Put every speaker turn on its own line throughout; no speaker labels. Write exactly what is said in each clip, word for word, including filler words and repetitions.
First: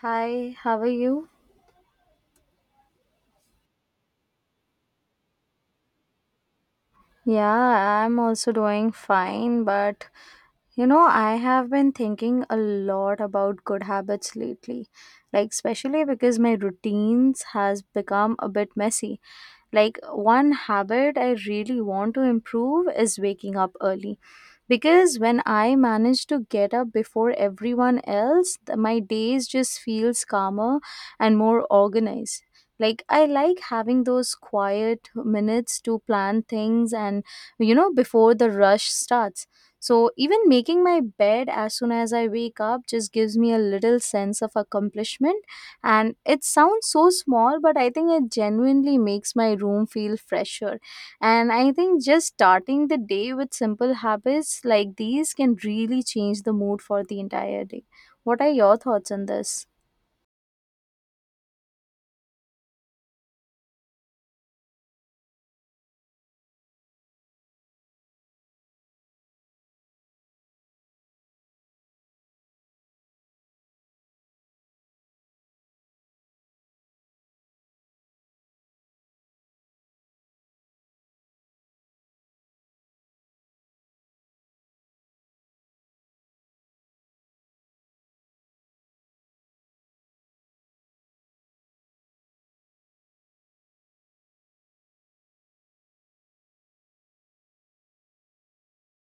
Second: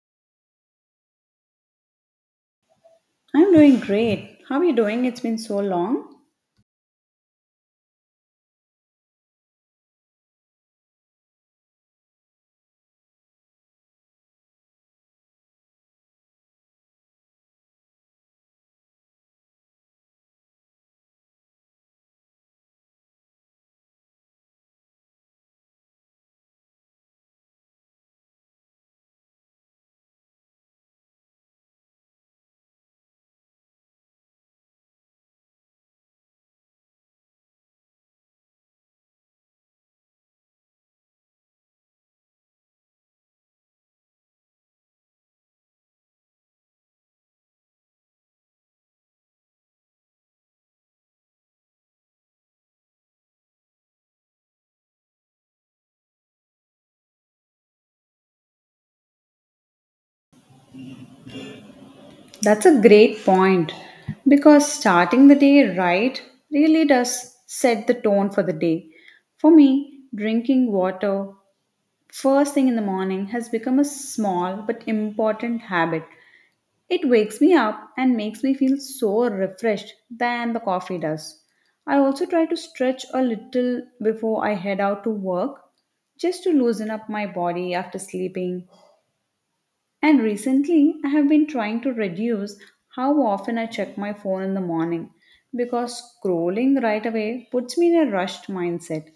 Hi, how are you?
I'm doing great. How are you doing? It's been so long.
Yeah, I'm also doing fine, but You know, I have been thinking a lot about good habits lately, like especially because my routines has become a bit messy. Like one habit I really want to improve is waking up early, because when I manage to get up before everyone else, th- my days just feels calmer and more organized. Like I like having those quiet minutes to plan things, and you know before the rush starts, so even making my bed as soon as I wake up just gives me a little sense of accomplishment. And it sounds so small, but I think it genuinely makes my room feel fresher. And I think just starting the day with simple habits like these can really change the mood for the entire day. What are your thoughts on this?
That's a great point because starting the day right really does set the tone for the day. For me, drinking water first thing in the morning has become a small but important habit. It wakes me up and makes me feel so refreshed than the coffee does. I also try to stretch a little before I head out to work just to loosen up my body after sleeping. And recently, I have been trying to reduce how often I check my phone in the morning because scrolling right away puts me in a rushed mindset.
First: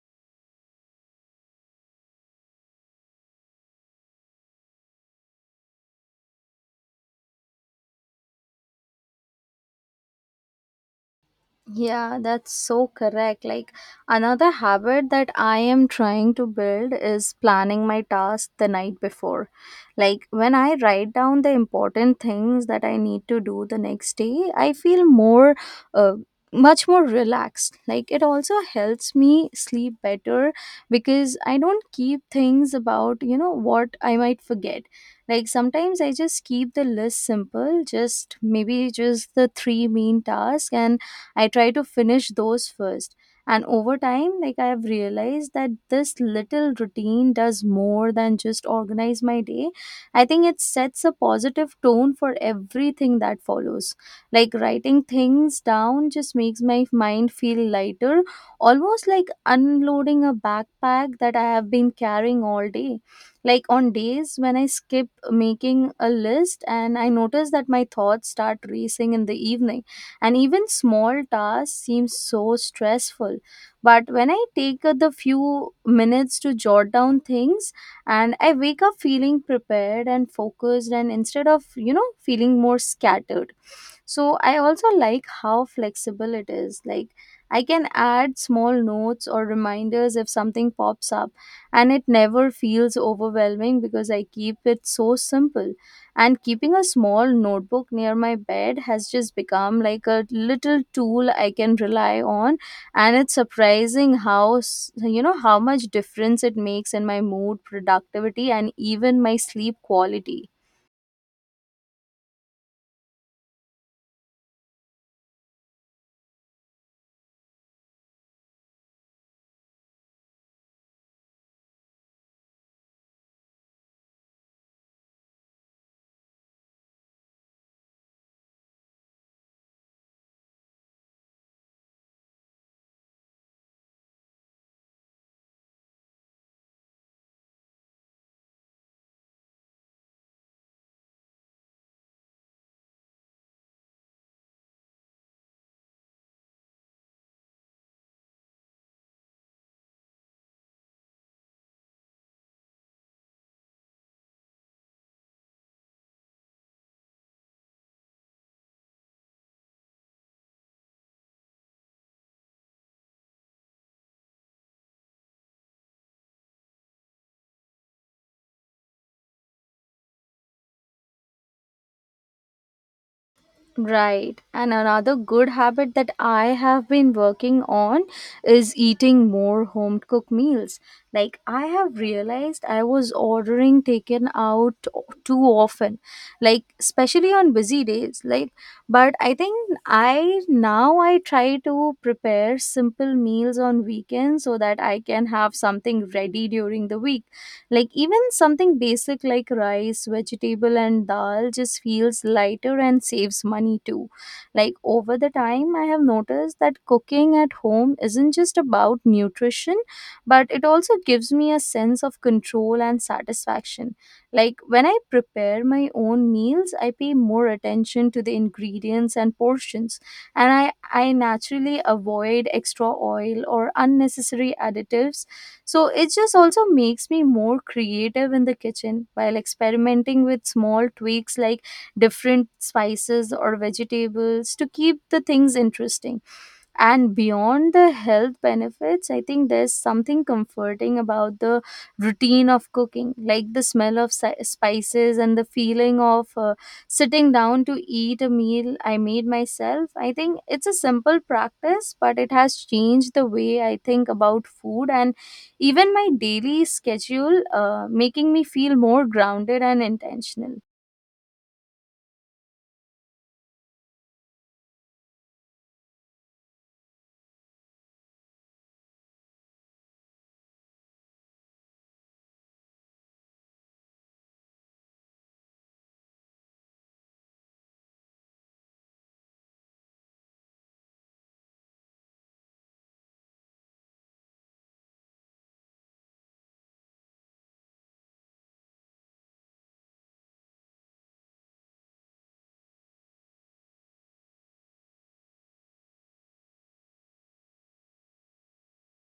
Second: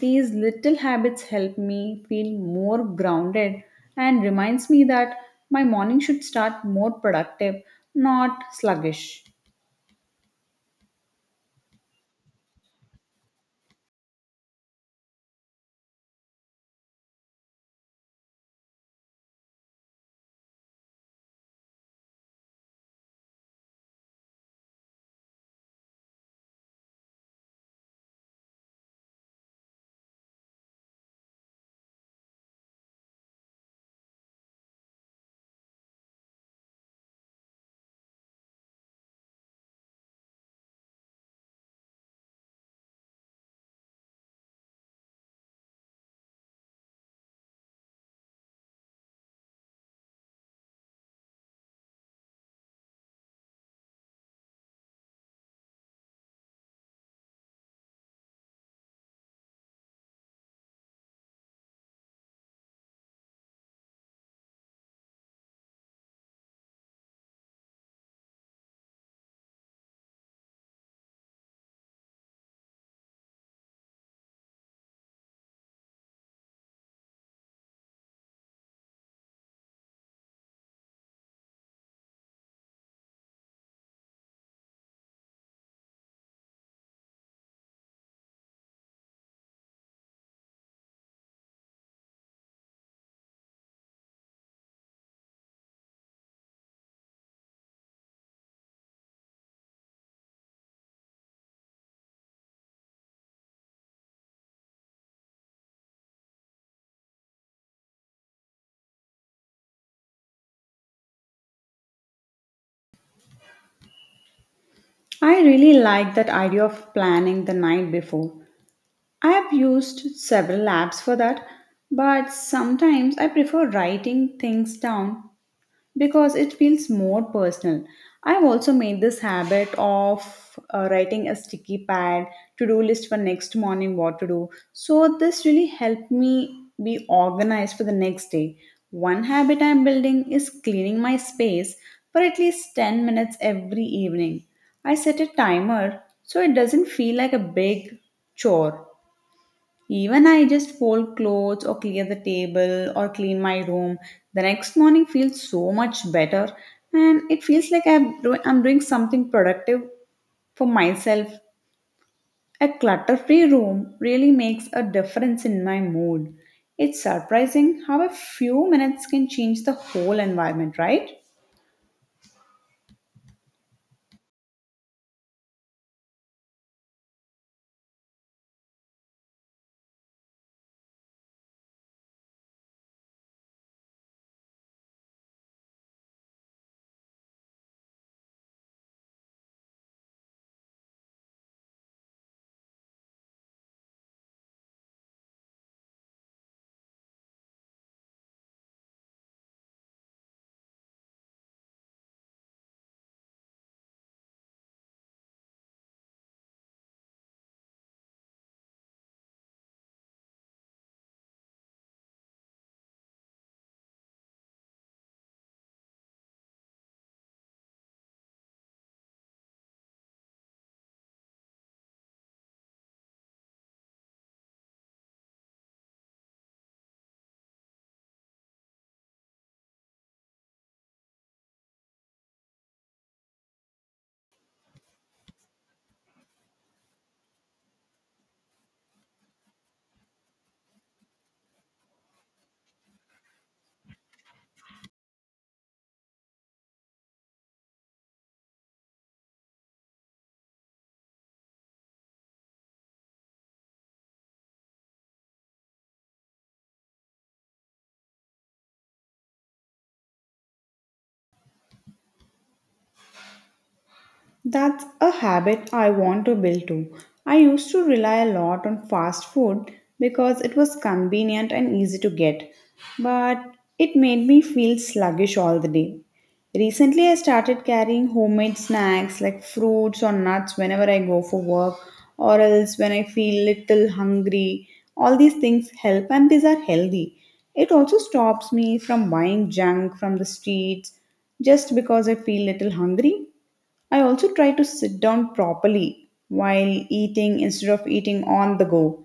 These little habits help me feel more grounded and reminds me that my morning should start more productive, not sluggish.
Yeah, that's so correct. Like another habit that I am trying to build is planning my task the night before. Like when I write down the important things that I need to do the next day, I feel more uh, much more relaxed. Like it also helps me sleep better, because I don't keep things about, you know, what I might forget. Like sometimes I just keep the list simple, just maybe just the three main tasks, and I try to finish those first. And over time, like I have realized that this little routine does more than just organize my day. I think it sets a positive tone for everything that follows. Like writing things down just makes my mind feel lighter, almost like unloading a backpack that I have been carrying all day. Like on days when I skip making a list, and I notice that my thoughts start racing in the evening and even small tasks seem so stressful. But when I take uh, the few minutes to jot down things, and I wake up feeling prepared and focused, and instead of you know feeling more scattered. So I also like how flexible it is. Like I can add small notes or reminders if something pops up, and it never feels overwhelming because I keep it so simple. And keeping a small notebook near my bed has just become like a little tool I can rely on, and it's surprising how s- you know how much difference it makes in my mood, productivity, and even my sleep quality.
I really like that idea of planning the night before. I have used several apps for that, but sometimes I prefer writing things down because it feels more personal. I've also made this habit of uh, writing a sticky pad to do list for next morning what to do. So, this really helped me be organized for the next day. One habit I'm building is cleaning my space for at least ten minutes every evening. I set a timer so it doesn't feel like a big chore. Even I just fold clothes or clear the table or clean my room. The next morning feels so much better and it feels like I'm, do- I'm doing something productive for myself. A clutter free room really makes a difference in my mood. It's surprising how a few minutes can change the whole environment, right?
Right. And another good habit that I have been working on is eating more home cooked meals. Like, I have realized I was ordering taken out o- too often, like, especially on busy days. Like, but I think I now I try to prepare simple meals on weekends so that I can have something ready during the week. Like even something basic like rice, vegetable and dal just feels lighter and saves money too. Like over the time I have noticed that cooking at home isn't just about nutrition, but it also gives me a sense of control and satisfaction. Like when I prepare my own meals, I pay more attention to the ingredients and portions, and I, I naturally avoid extra oil or unnecessary additives. So it just also makes me more creative in the kitchen, while experimenting with small tweaks like different spices or vegetables to keep the things interesting. And beyond the health benefits, I think there's something comforting about the routine of cooking, like the smell of si- spices and the feeling of uh, sitting down to eat a meal I made myself. I think it's a simple practice, but it has changed the way I think about food and even my daily schedule, uh, making me feel more grounded and intentional.
That's a habit I want to build too. I used to rely a lot on fast food because it was convenient and easy to get, but it made me feel sluggish all the day. Recently, I started carrying homemade snacks like fruits or nuts whenever I go for work or else when I feel little hungry. All these things help and these are healthy. It also stops me from buying junk from the streets just because I feel little hungry. I also try to sit down properly while eating instead of eating on the go.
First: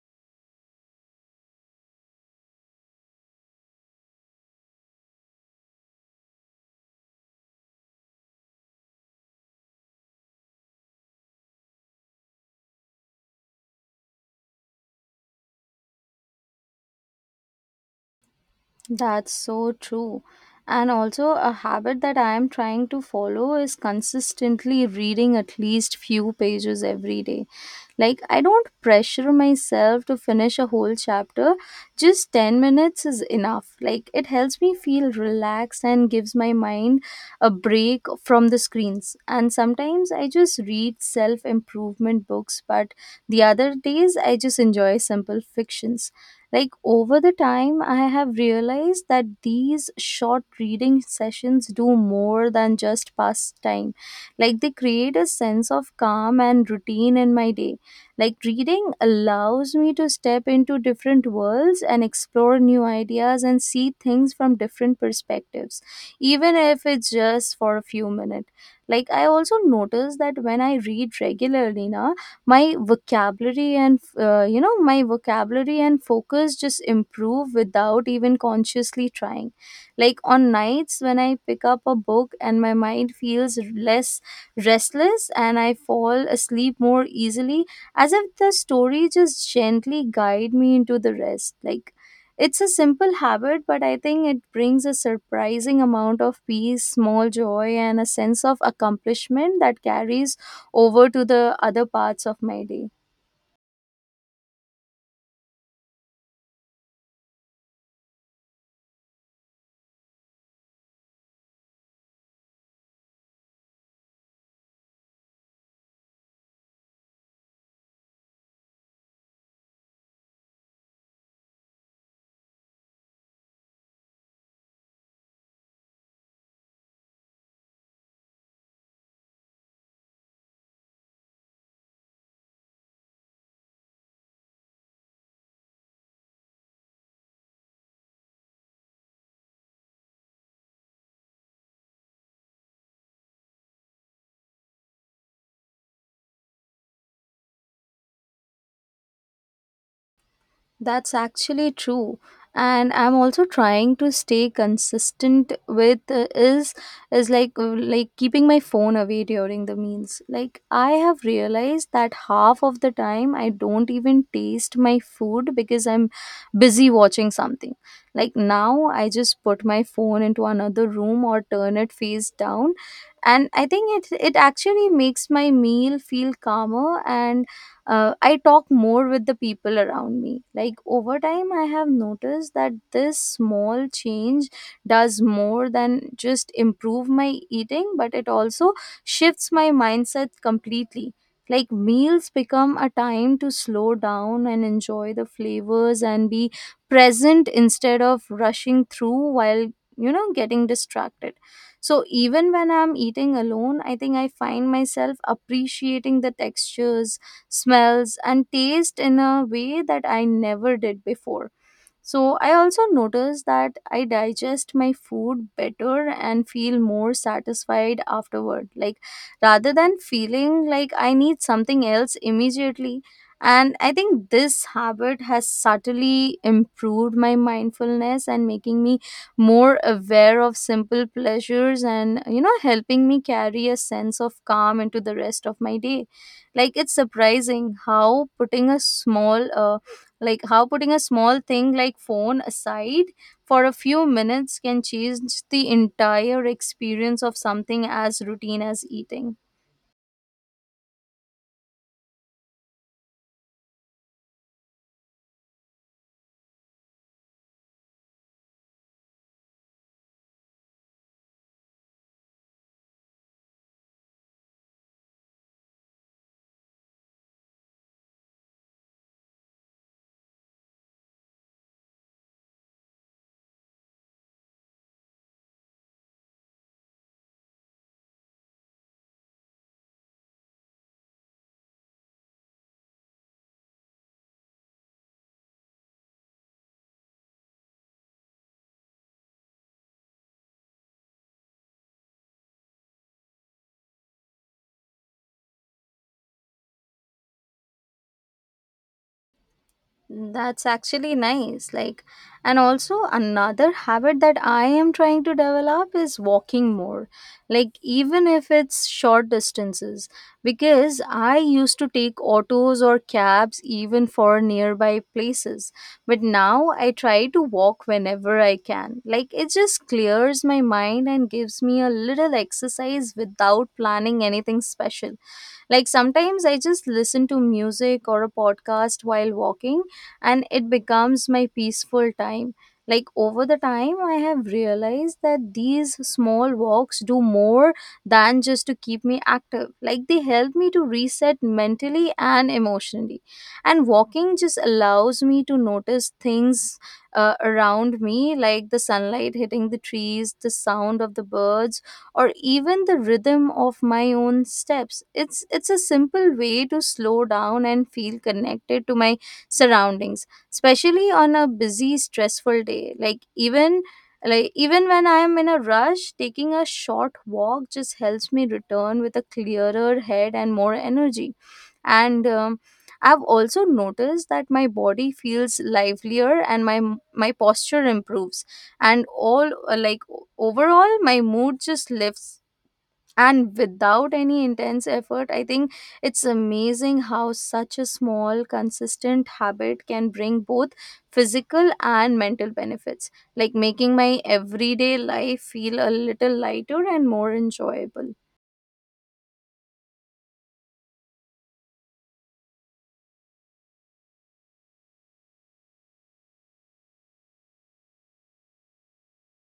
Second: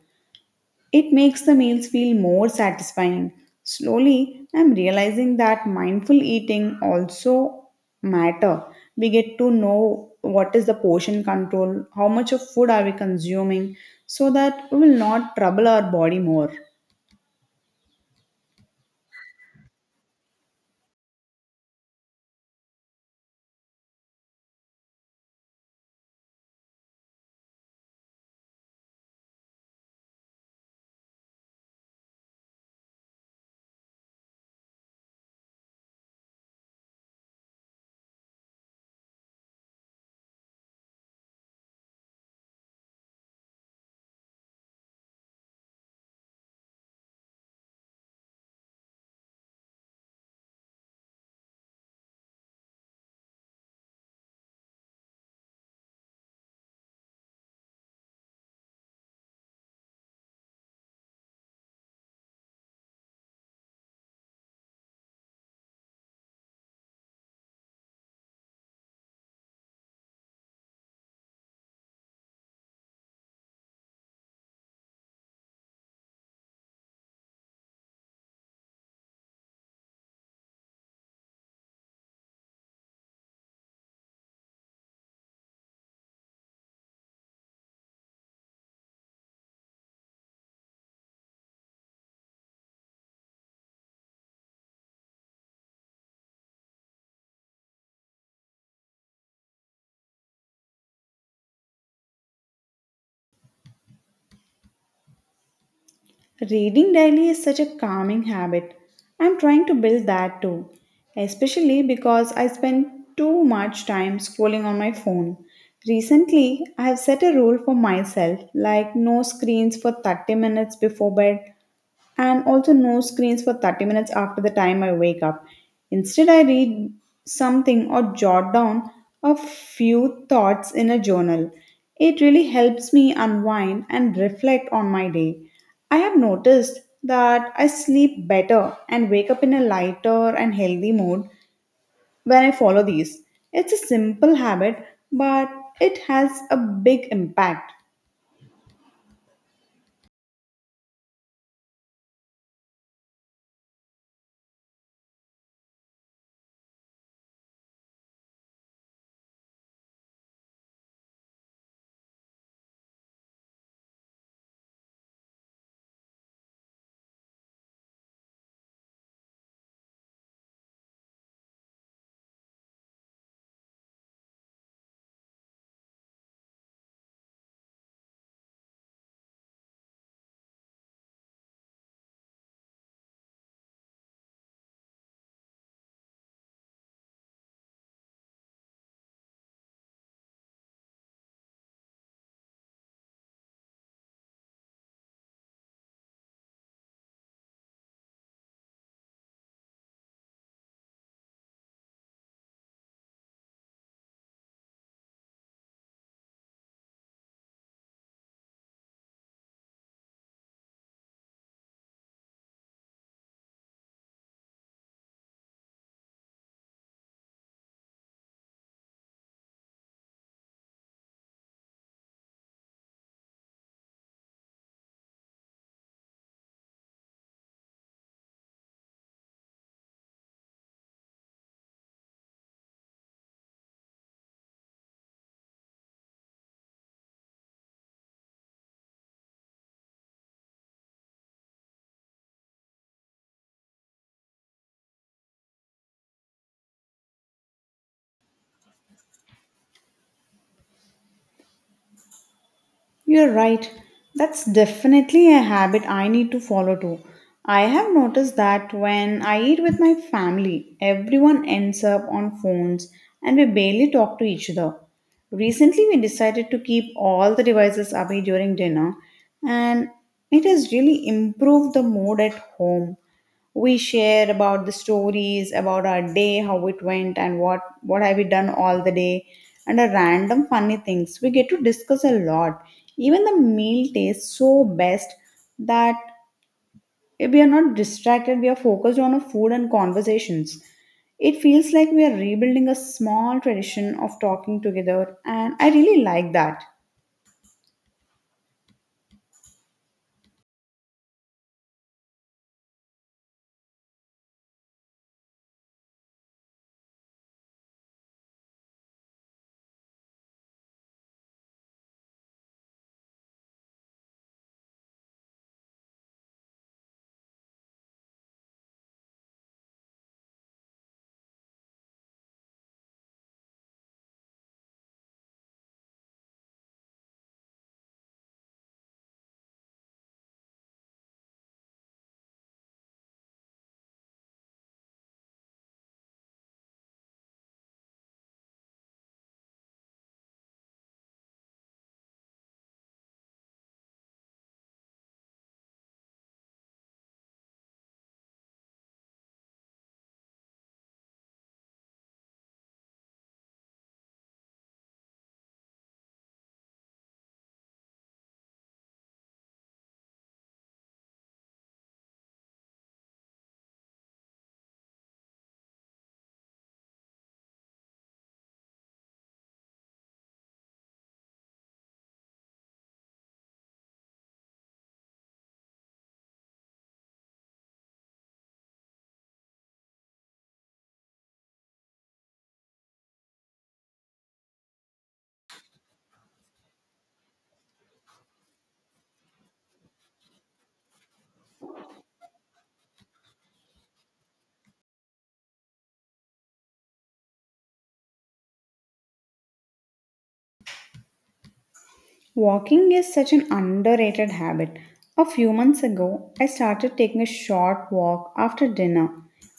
It makes the meals feel more satisfying. Slowly, I'm realizing that mindful eating also matter. We get to know what is the portion control, how much of food are we consuming so that we will not trouble our body more.
That's so true. And also a habit that I am trying to follow is consistently reading at least few pages every day. Like I don't pressure myself to finish a whole chapter. Just ten minutes is enough. Like it helps me feel relaxed and gives my mind a break from the screens. And sometimes I just read self-improvement books, but the other days I just enjoy simple fictions. Like over the time, I have realized that these short reading sessions do more than just pass time. Like they create a sense of calm and routine in my day. Like reading allows me to step into different worlds and explore new ideas and see things from different perspectives, even if it's just for a few minutes. Like I also notice that when I read regularly, now my vocabulary and uh, you know my vocabulary and focus just improve without even consciously trying. Like on nights when I pick up a book, and my mind feels less restless and I fall asleep more easily, as if the story just gently guide me into the rest. Like it's a simple habit, but I think it brings a surprising amount of peace, small joy, and a sense of accomplishment that carries over to the other parts of my day.
Reading daily is such a calming habit. I'm trying to build that too, especially because I spend too much time scrolling on my phone. Recently, I have set a rule for myself like no screens for thirty minutes before bed and also no screens for thirty minutes after the time I wake up. Instead, I read something or jot down a few thoughts in a journal. It really helps me unwind and reflect on my day. I have noticed that I sleep better and wake up in a lighter and healthy mood when I follow these. It's a simple habit, but it has a big impact.
That's actually true. And I'm also trying to stay consistent with uh, is is like uh, like keeping my phone away during the meals. Like I have realized that half of the time I don't even taste my food because I'm busy watching something. Like now I just put my phone into another room or turn it face down, and I think it it actually makes my meal feel calmer, and uh, I talk more with the people around me. Like over time, I have noticed that this small change does more than just improve my eating, but it also shifts my mindset completely. Like meals become a time to slow down and enjoy the flavors and be present instead of rushing through while, you know, getting distracted. So even when I'm eating alone, I think I find myself appreciating the textures, smells, and taste in a way that I never did before. So I also notice that I digest my food better and feel more satisfied afterward, like rather than feeling like I need something else immediately. And I think this habit has subtly improved my mindfulness and making me more aware of simple pleasures and, you know, helping me carry a sense of calm into the rest of my day. Like, it's surprising how putting a small, uh, like how putting a small thing like phone aside for a few minutes can change the entire experience of something as routine as eating.
You're right. That's definitely a habit I need to follow too. I have noticed that when I eat with my family, everyone ends up on phones and we barely talk to each other. Recently, we decided to keep all the devices away during dinner, and it has really improved the mood at home. We share about the stories about our day, how it went, and what what have we done all the day, and a random funny things we get to discuss a lot. Even the meal tastes so best that we are not distracted. We are focused on a food and conversations. It feels like we are rebuilding a small tradition of talking together, and I really like that.
That's actually nice. Like, and also another habit that I am trying to develop is walking more. Like, even if it's short distances, because I used to take autos or cabs even for nearby places. But now I try to walk whenever I can. Like, it just clears my mind and gives me a little exercise without planning anything special. Like sometimes I just listen to music or a podcast while walking, and it becomes my peaceful time. Like over the time, I have realized that these small walks do more than just to keep me active. Like they help me to reset mentally and emotionally. And walking just allows me to notice things uh, around me, like the sunlight hitting the trees, the sound of the birds, or even the rhythm of my own steps. It's it's a simple way to slow down and feel connected to my surroundings, especially on a busy stressful day. Like even, like even when I am in a rush, taking a short walk just helps me return with a clearer head and more energy. And um, I've also noticed that my body feels livelier and my my posture improves, and all uh, like o- overall my mood just lifts, and without any intense effort, I think it's amazing how such a small consistent habit can bring both physical and mental benefits, like making my everyday life feel a little lighter and more enjoyable.
Walking is such an underrated habit. A few months ago, I started taking a short walk after dinner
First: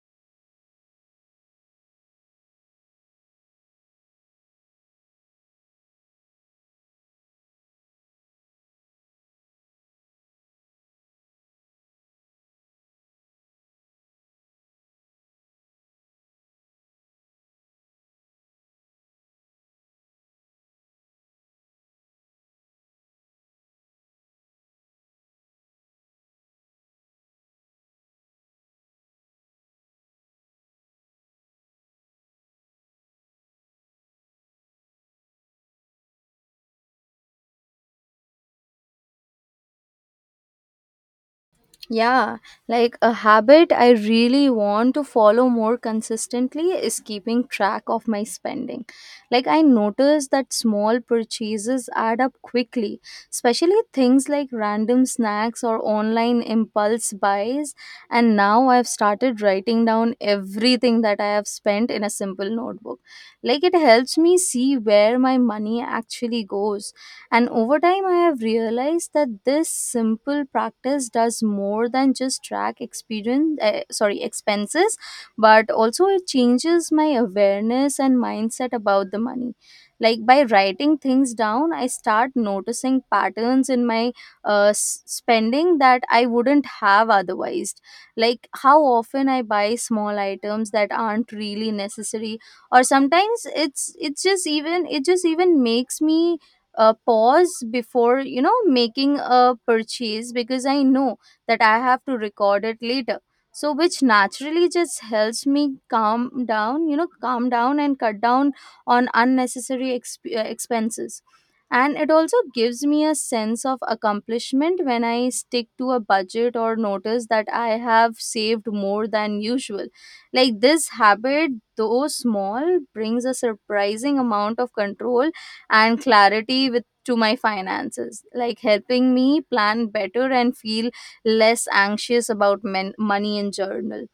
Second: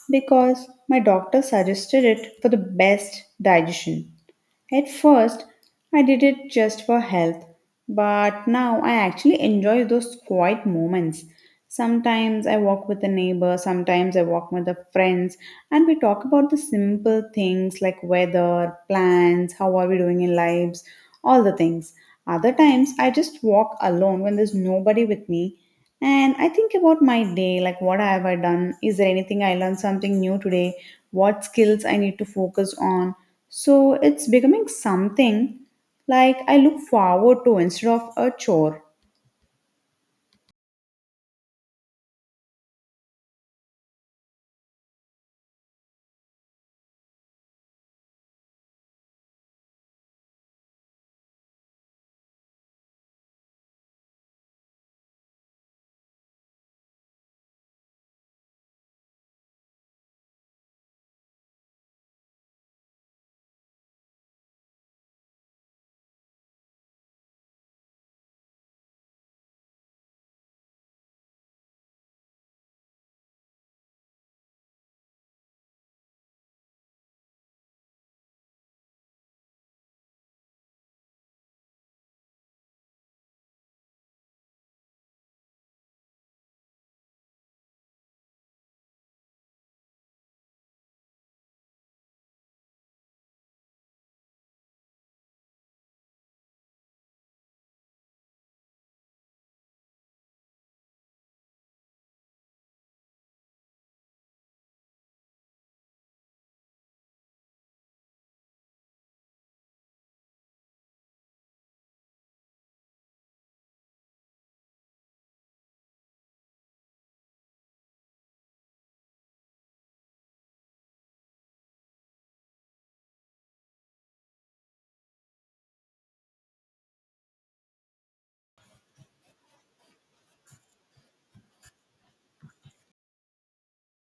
because my doctor suggested it for the best digestion. At first, I did it just for health, but now I actually enjoy those quiet moments. Sometimes I walk with a neighbor, sometimes I walk with the friends, and we talk about the simple things like weather, plans, how are we doing in lives, all the things. Other times I just walk alone when there's nobody with me and I think about my day, like what have I done? Is there anything I learned something new today? What skills I need to focus on? So it's becoming something like I look forward to instead of a chore.
Yeah, like a habit I really want to follow more consistently is keeping track of my spending. Like, I notice that small purchases add up quickly, especially things like random snacks or online impulse buys. And now I've started writing down everything that I have spent in a simple notebook. Like, it helps me see where my money actually goes, and over time, I have realized that this simple practice does more than just track experience, uh, sorry, expenses, but also it changes my awareness and mindset about the money. Like by writing things down, I start noticing patterns in my uh, s- spending that I wouldn't have otherwise. Like how often I buy small items that aren't really necessary, or sometimes it's it's just even it just even makes me uh, pause before you know making a purchase because I know that I have to record it later, so which naturally just helps me calm down you know calm down and cut down on unnecessary exp- uh, expenses. And it also gives me a sense of accomplishment when I stick to a budget or notice that I have saved more than usual. Like this habit, though small, brings a surprising amount of control and clarity with to my finances, like helping me plan better and feel less anxious about men- money in general.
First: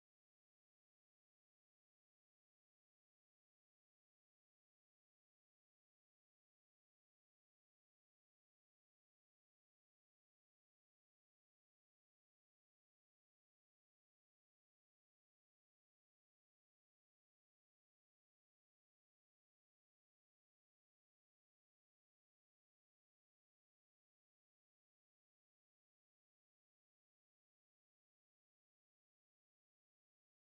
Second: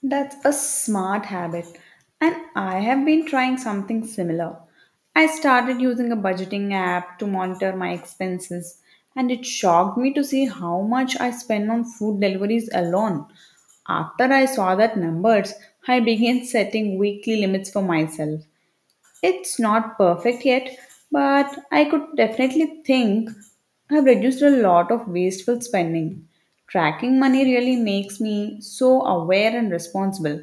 That's a smart habit, and I have been trying something similar. I started using a budgeting app to monitor my expenses, and it shocked me to see how much I spend on food deliveries alone. After I saw that numbers, I began setting weekly limits for myself. It's not perfect yet, but I could definitely think I've reduced a lot of wasteful spending. Tracking money really makes me so aware and responsible.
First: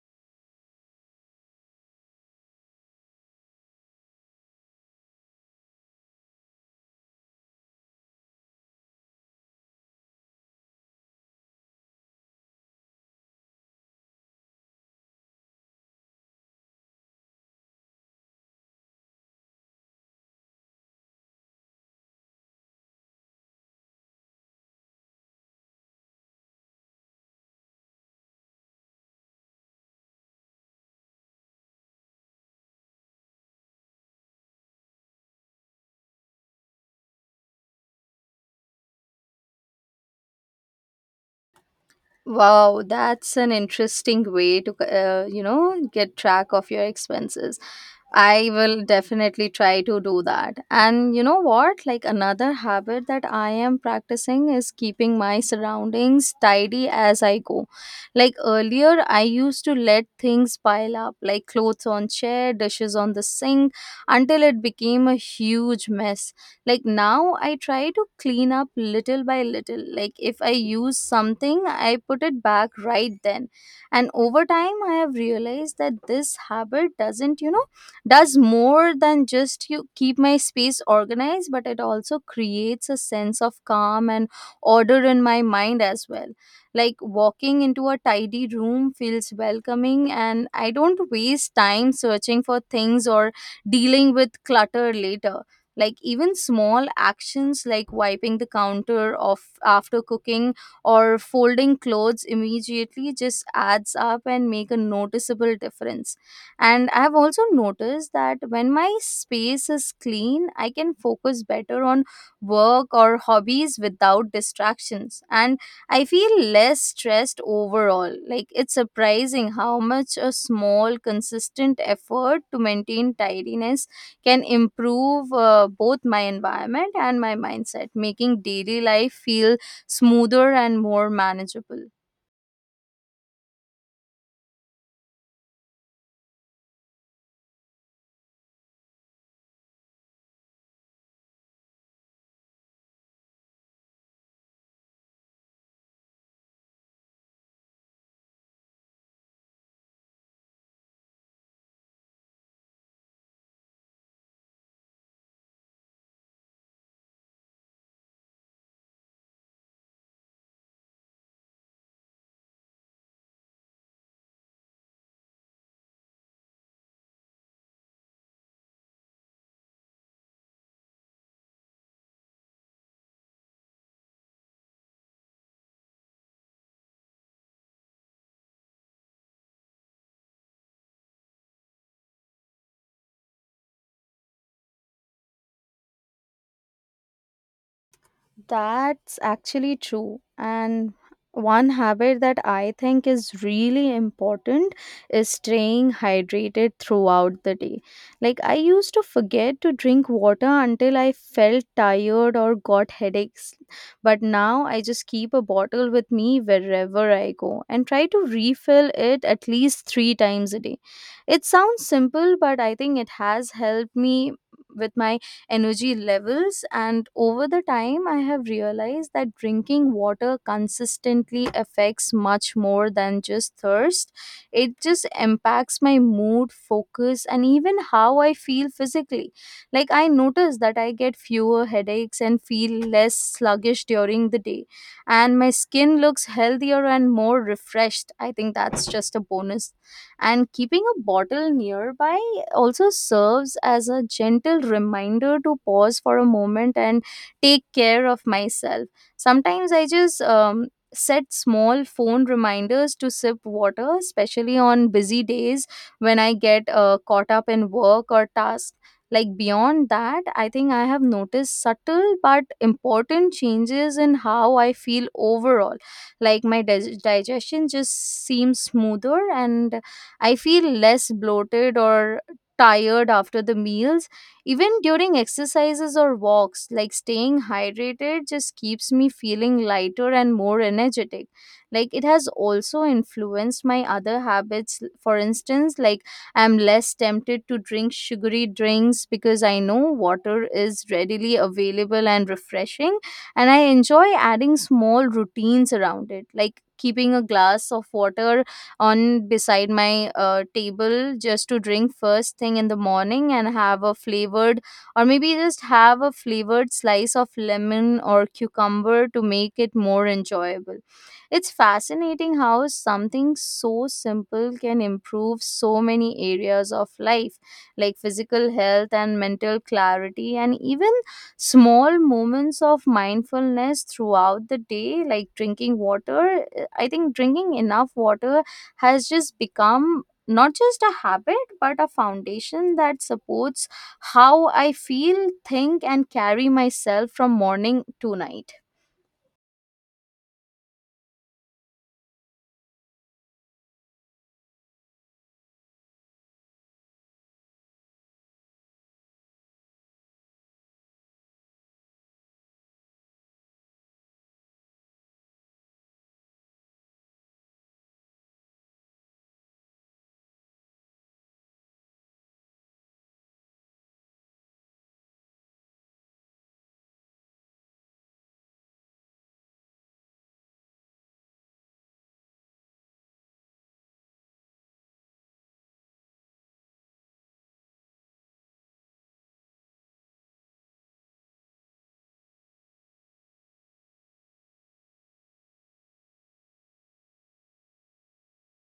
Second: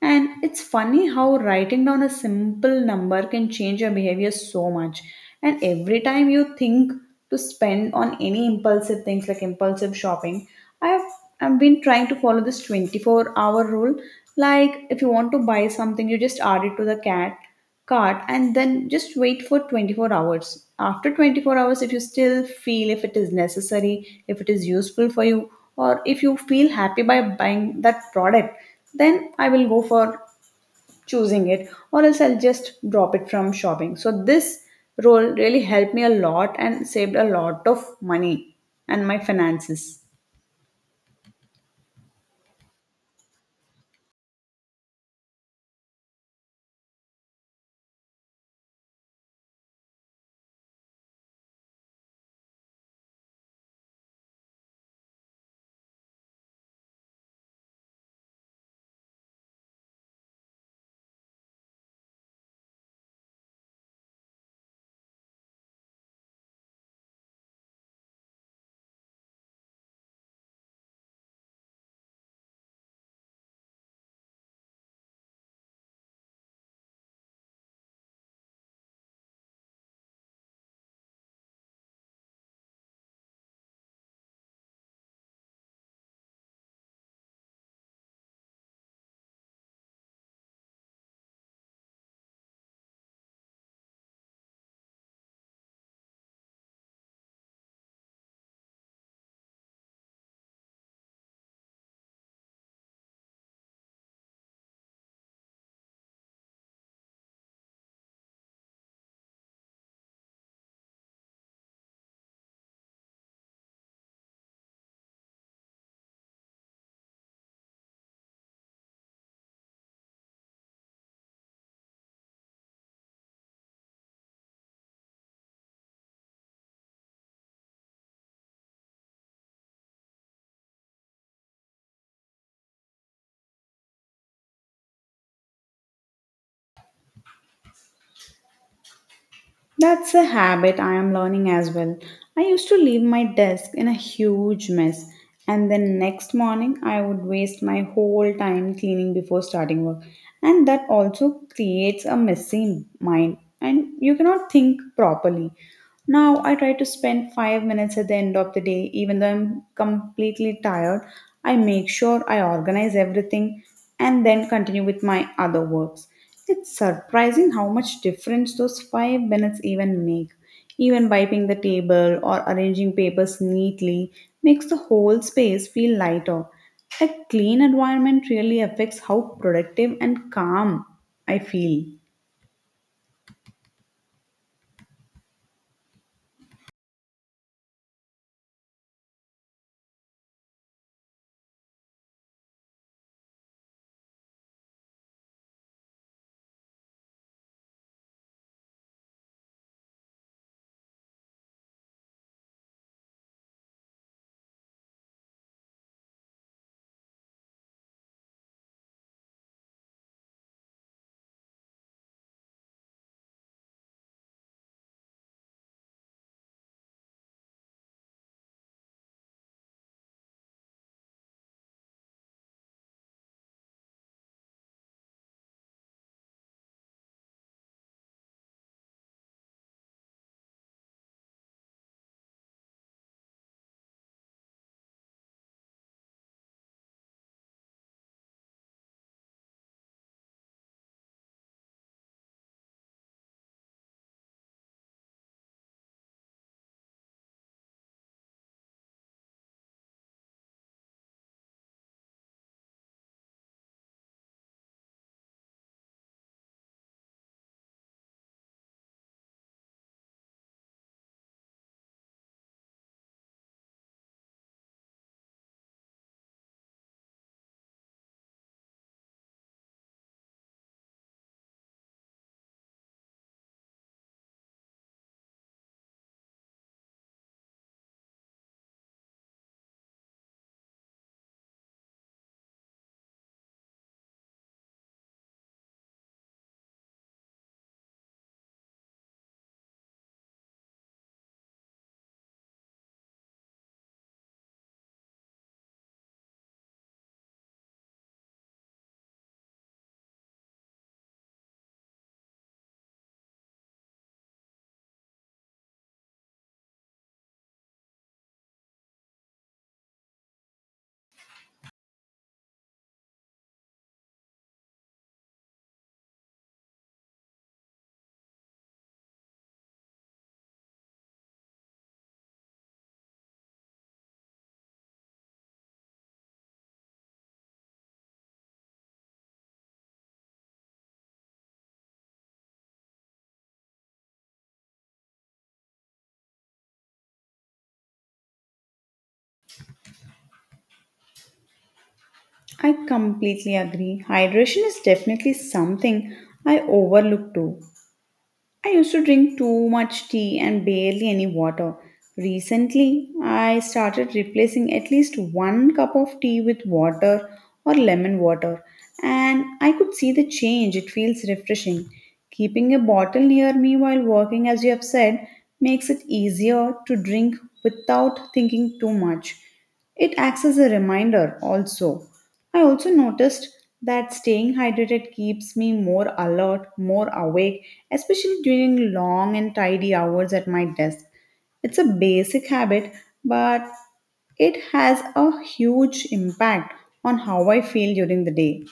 And it's funny how writing down a simple number can change your behavior so much. And every time you think to spend on any impulsive things like impulsive shopping, I've I've been trying to follow this twenty-four hour rule. Like if you want to buy something, you just add it to the cat cart and then just wait for twenty-four hours. After twenty-four hours, if you still feel if it is necessary, if it is useful for you, or if you feel happy by buying that product, then I will go for choosing it, or else I'll just drop it from shopping. So, this role really helped me a lot and saved a lot of money and my finances.
Wow, that's an interesting way to, uh, you know, get track of your expenses. I will definitely try to do that. And you know what? Like another habit that I am practicing is keeping my surroundings tidy as I go. Like earlier, I used to let things pile up, like clothes on chair, dishes on the sink, until it became a huge mess. Like now I try to clean up little by little. Like if I use something, I put it back right then, and over time I have realized that this habit doesn't you know does more than just you keep my space organized, but it also creates a sense of calm and order in my mind as well. Like walking into a tidy room feels welcoming, and I don't waste time searching for things or dealing with clutter later. Like even small actions like wiping the counter off after cooking or folding clothes immediately just adds up and make a noticeable difference. And I have also noticed that when my space is clean, I can focus better on work or hobbies without distractions, and I feel less stressed overall. Like it's surprising how much a small consistent effort to maintain tidiness can improve uh, both my environment and my mindset, making daily life feel smoother and more manageable.
That's a habit I am learning as well. I used to leave my desk in a huge mess, and then next morning I would waste my whole time cleaning before starting work. And that also creates a messy mind, and you cannot think properly. Now I try to spend five minutes at the end of the day, even though I'm completely tired. I make sure I organize everything and then continue with my other works. It's surprising how much difference those five minutes even make. Even wiping the table or arranging papers neatly makes the whole space feel lighter. A clean environment really affects how productive and calm I feel.
That's actually true. And one habit that I think is really important is staying hydrated throughout the day. Like I used to forget to drink water until I felt tired or got headaches. But now I just keep a bottle with me wherever I go and try to refill it at least three times a day. It sounds simple, but I think it has helped me with my energy levels. And over the time, I have realized that drinking water consistently affects much more than just thirst. It just impacts my mood, focus, and even how I feel physically. Like, I notice that I get fewer headaches and feel less sluggish during the day. And my skin looks healthier and more refreshed. I think that's just a bonus, and keeping a bottle nearby also serves as a gentle reminder to pause for a moment and take care of myself. Sometimes I just um, set small phone reminders to sip water, especially on busy days when I get uh, caught up in work or tasks. Like beyond that, I think I have noticed subtle but important changes in how I feel overall. Like my dig- digestion just seems smoother, and I feel less bloated or tired after the meals. Even during exercises or walks, like staying hydrated just keeps me feeling lighter and more energetic. Like it has also influenced my other habits. For instance, like I'm less tempted to drink sugary drinks because I know water is readily available and refreshing, and I enjoy adding small routines around it, like keeping a glass of water on beside my uh, table just to drink first thing in the morning and have a flavored or maybe just have a flavored slice of lemon or cucumber to make it more enjoyable. It's fascinating how something so simple can improve so many areas of life, like physical health and mental clarity, and even small moments of mindfulness throughout the day, like drinking water. I think drinking enough water has just become not just a habit but a foundation that supports how I feel, think, and carry myself from morning to night.
I completely agree. Hydration is definitely something I overlook too. I used to drink too much tea and barely any water. Recently, I started replacing at least one cup of tea with water or lemon water, and I could see the change. It feels refreshing. Keeping a bottle near me while working, as you have said, makes it easier to drink without thinking too much. It acts as a reminder also. I also noticed that staying hydrated keeps me more alert, more awake, especially during long and tidy hours at my desk. It's a basic habit, but it has a huge impact on how I feel during the day.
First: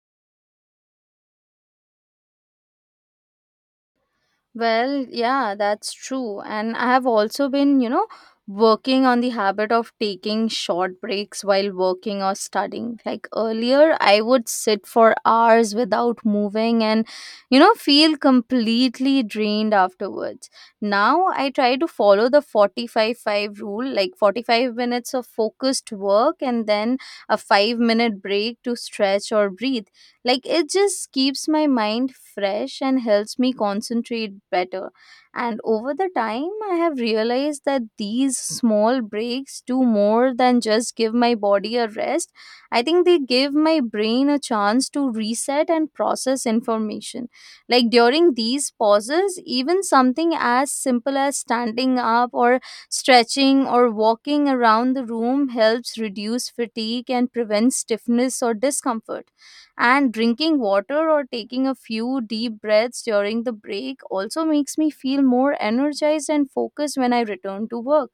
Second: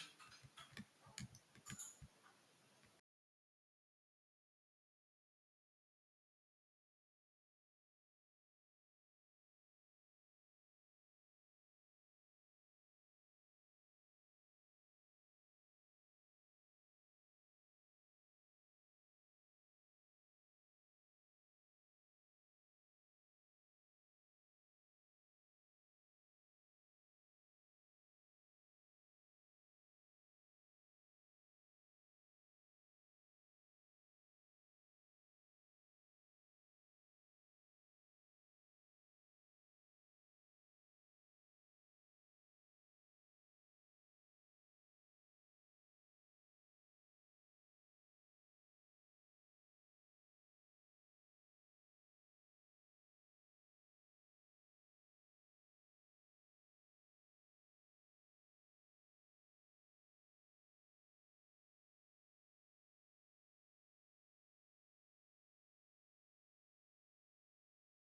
Well, yeah, that's true. And I have also been, you know, working on the habit of taking short breaks while working or studying. Like earlier, I would sit for hours without moving and, you know, feel completely drained afterwards. Now I try to follow the 45 5 rule, like forty-five minutes of focused work and then a five minute break to stretch or breathe. Like it just keeps my mind fresh and helps me concentrate better. And over the time, I have realized that these small breaks do more than just give my body a rest. I think they give my brain a chance to reset and process information. Like during these pauses, even something as simple as standing up or stretching or walking around the room helps reduce fatigue and prevent stiffness or discomfort. And drinking water or taking a few deep breaths during the break also makes me feel more energized and focused when I return to work.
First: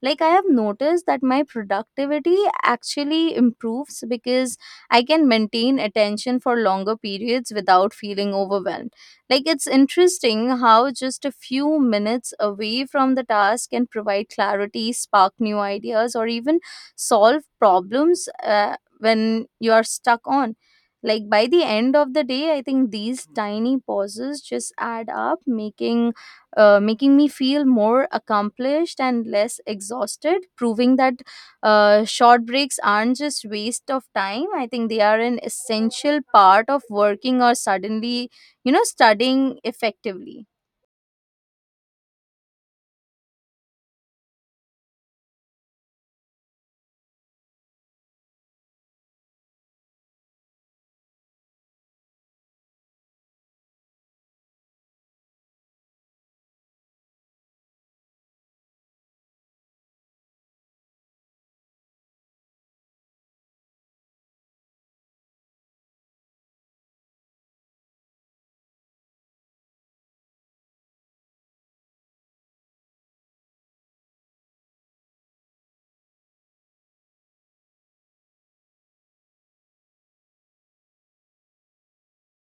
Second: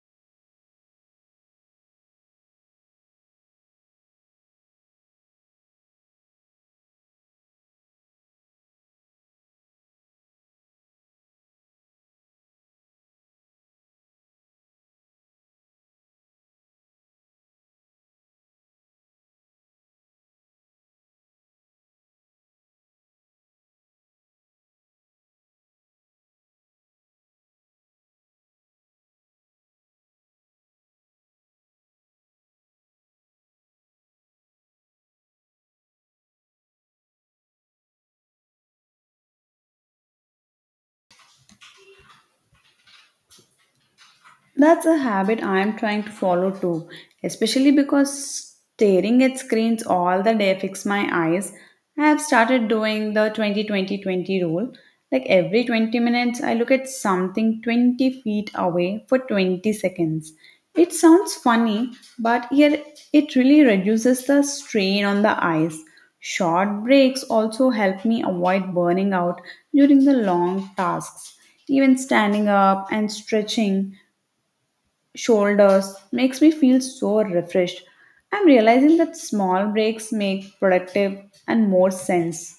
Like, I have noticed that my productivity actually improves because I can maintain attention for longer periods without feeling overwhelmed. Like, it's interesting how just a few minutes away from the task can provide clarity, spark new ideas, or even solve problems uh, when you are stuck on. Like by the end of the day, I think these tiny pauses just add up, making uh, making me feel more accomplished and less exhausted, proving that uh, short breaks aren't just waste of time. I think they are an essential part of working or suddenly, you know, studying effectively.
That's a habit I am trying to follow too, especially because staring at screens all the day affects my eyes. I have started doing the twenty twenty twenty rule. Like every twenty minutes, I look at something twenty feet away for twenty seconds. It sounds funny, but here it really reduces the strain on the eyes. Short breaks also help me avoid burning out during the long tasks. Even standing up and stretching shoulders makes me feel so refreshed. I'm realizing that small breaks make productive and more sense.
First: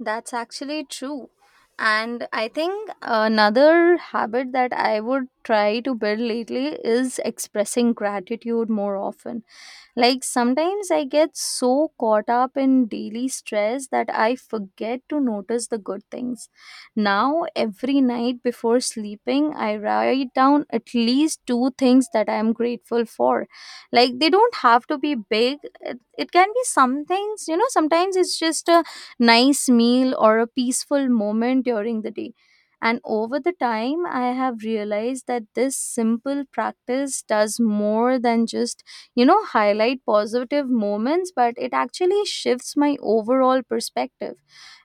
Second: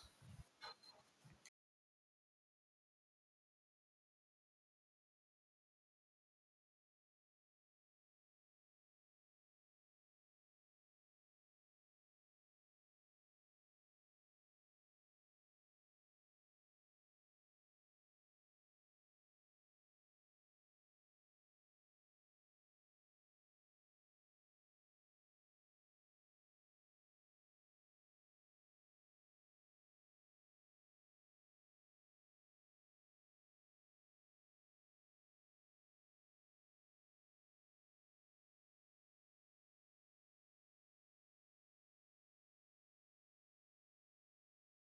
That's actually true. And I think another habit that I would try to build lately is expressing gratitude more often. Like sometimes I get so caught up in daily stress that I forget to notice the good things. Now, every night before sleeping, I write down at least two things that I am grateful for. Like they don't have to be big, it, it can be some things, you know, sometimes it's just a nice meal or a peaceful moment during the day. And over the time, I have realized that this simple practice does more than just you know highlight positive moments, but it actually shifts my overall perspective.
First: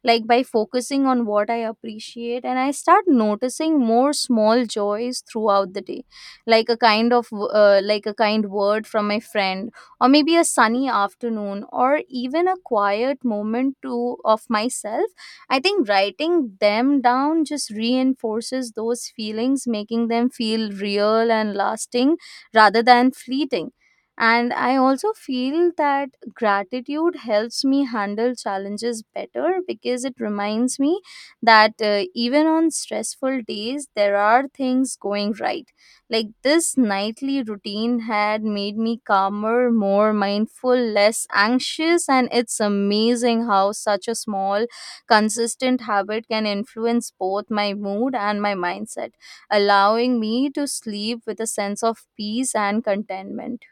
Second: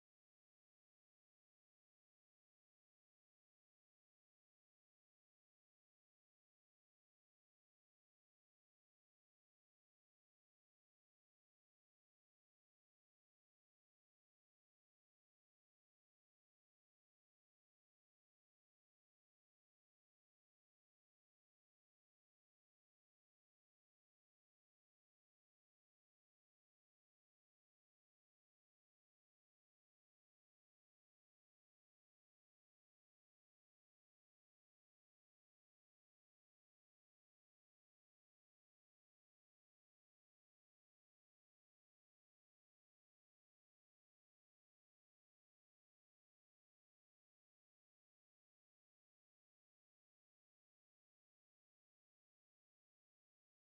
Like by focusing on what I appreciate, and I start noticing more small joys throughout the day, like a kind of uh, like a kind word from my friend, or maybe a sunny afternoon, or even a quiet moment to of myself. I think writing them down just reinforces those feelings, making them feel real and lasting rather than fleeting. And I also feel that gratitude helps me handle challenges better, because it reminds me that uh, even on stressful days, there are things going right. Like this nightly routine had made me calmer, more mindful, less anxious, and it's amazing how such a small, consistent habit can influence both my mood and my mindset, allowing me to sleep with a sense of peace and contentment.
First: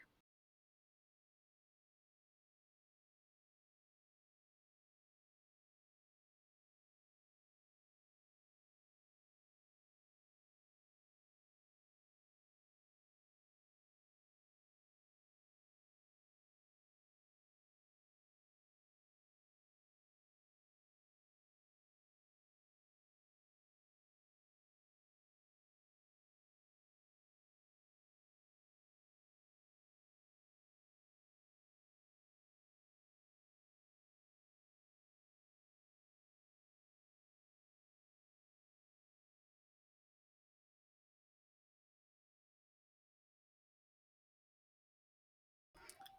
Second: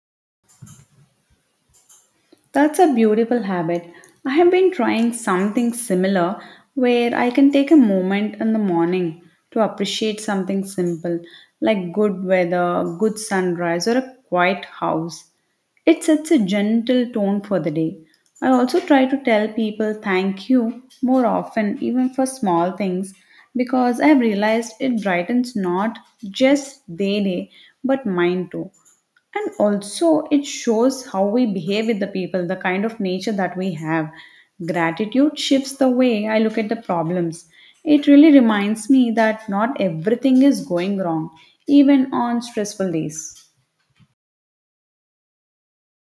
That's a beautiful habit. I have been trying something similar where I can take a moment in the morning to appreciate something simple like good weather, good sunrise, or a quiet house. It sets a gentle tone for the day. I also try to tell people thank you more often, even for small things, because I have realized it brightens not just their day but mine too. And also it shows how we behave with the people, the kind of nature that we have. Gratitude shifts the way I look at the problems. It really reminds me that not everything is going wrong, even on stressful days.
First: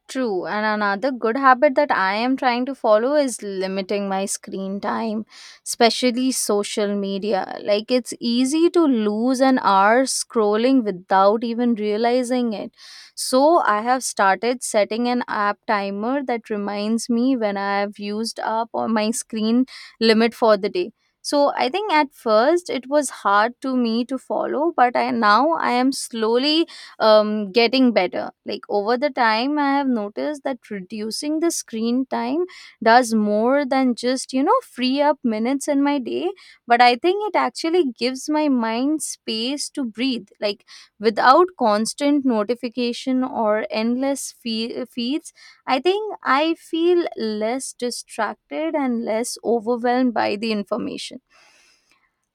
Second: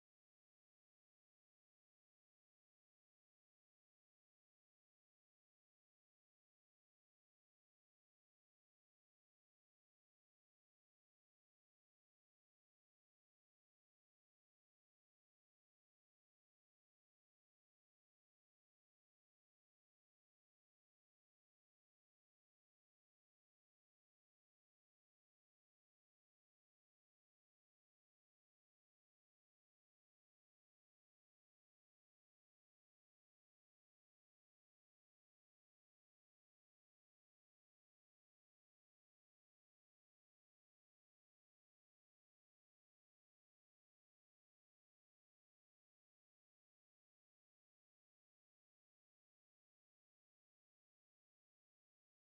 True, and another good habit that I am trying to follow is limiting my screen time, especially social media. Like it's easy to lose an hour scrolling without even realizing it. So I have started setting an app timer that reminds me when I have used up on my screen limit for the day. So I think at first it was hard to me to follow, but I now I am slowly um, getting better. Like over the time, I have noticed that reducing the screen time does more than just, you know, free up minutes in my day. But I think it actually gives my mind space to breathe. Like without constant notification or endless fe- feeds, I think I feel less distracted and less overwhelmed by the information.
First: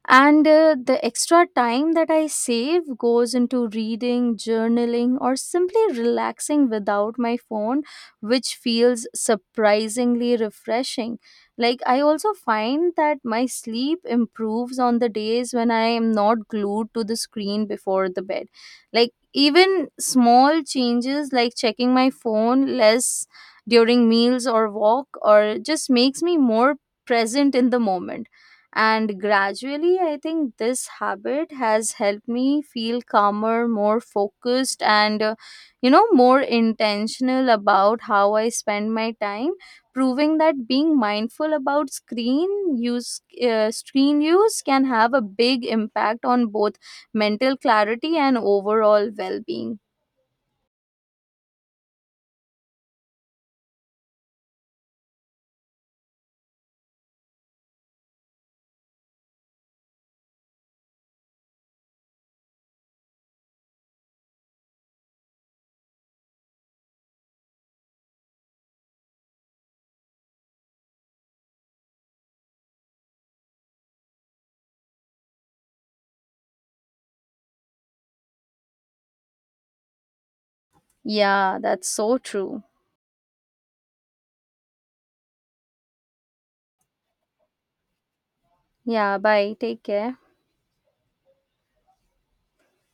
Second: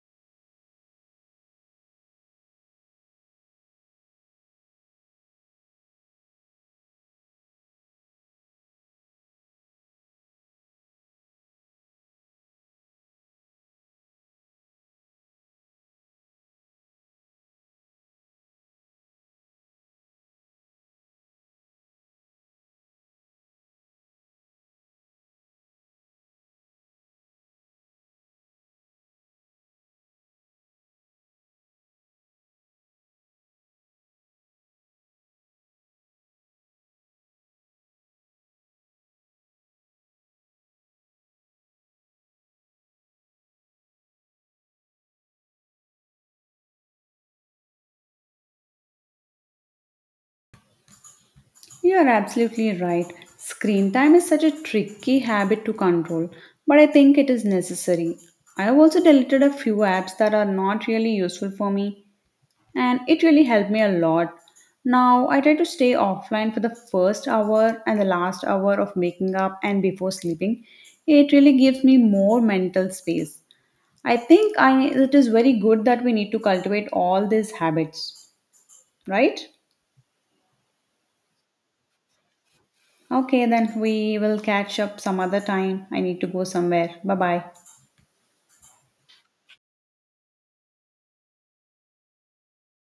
And uh, the extra time that I save goes into reading, journaling, or simply relaxing without my phone, which feels surprisingly refreshing. Like, I also find that my sleep improves on the days when I am not glued to the screen before the bed. Like, even small changes like checking my phone less during meals or walk or just makes me more present in the moment, and gradually, I think this habit has helped me feel calmer, more focused, and uh, you know, more intentional about how I spend my time, proving that being mindful about screen use, uh, screen use can have a big impact on both mental clarity and overall well being.
You are absolutely right. Screen time is such a tricky habit to control, but I think it is necessary. I have also deleted a few apps that are not really useful for me, and it really helped me a lot. Now I try to stay offline for the first hour and the last hour of making up and before sleeping. It really gives me more mental space. I think I it is very good that we need to cultivate all these habits, right?
Yeah, that's so true.
Okay, then we will catch up some other time. I need to go somewhere. Bye bye.
Yeah, bye. Take care.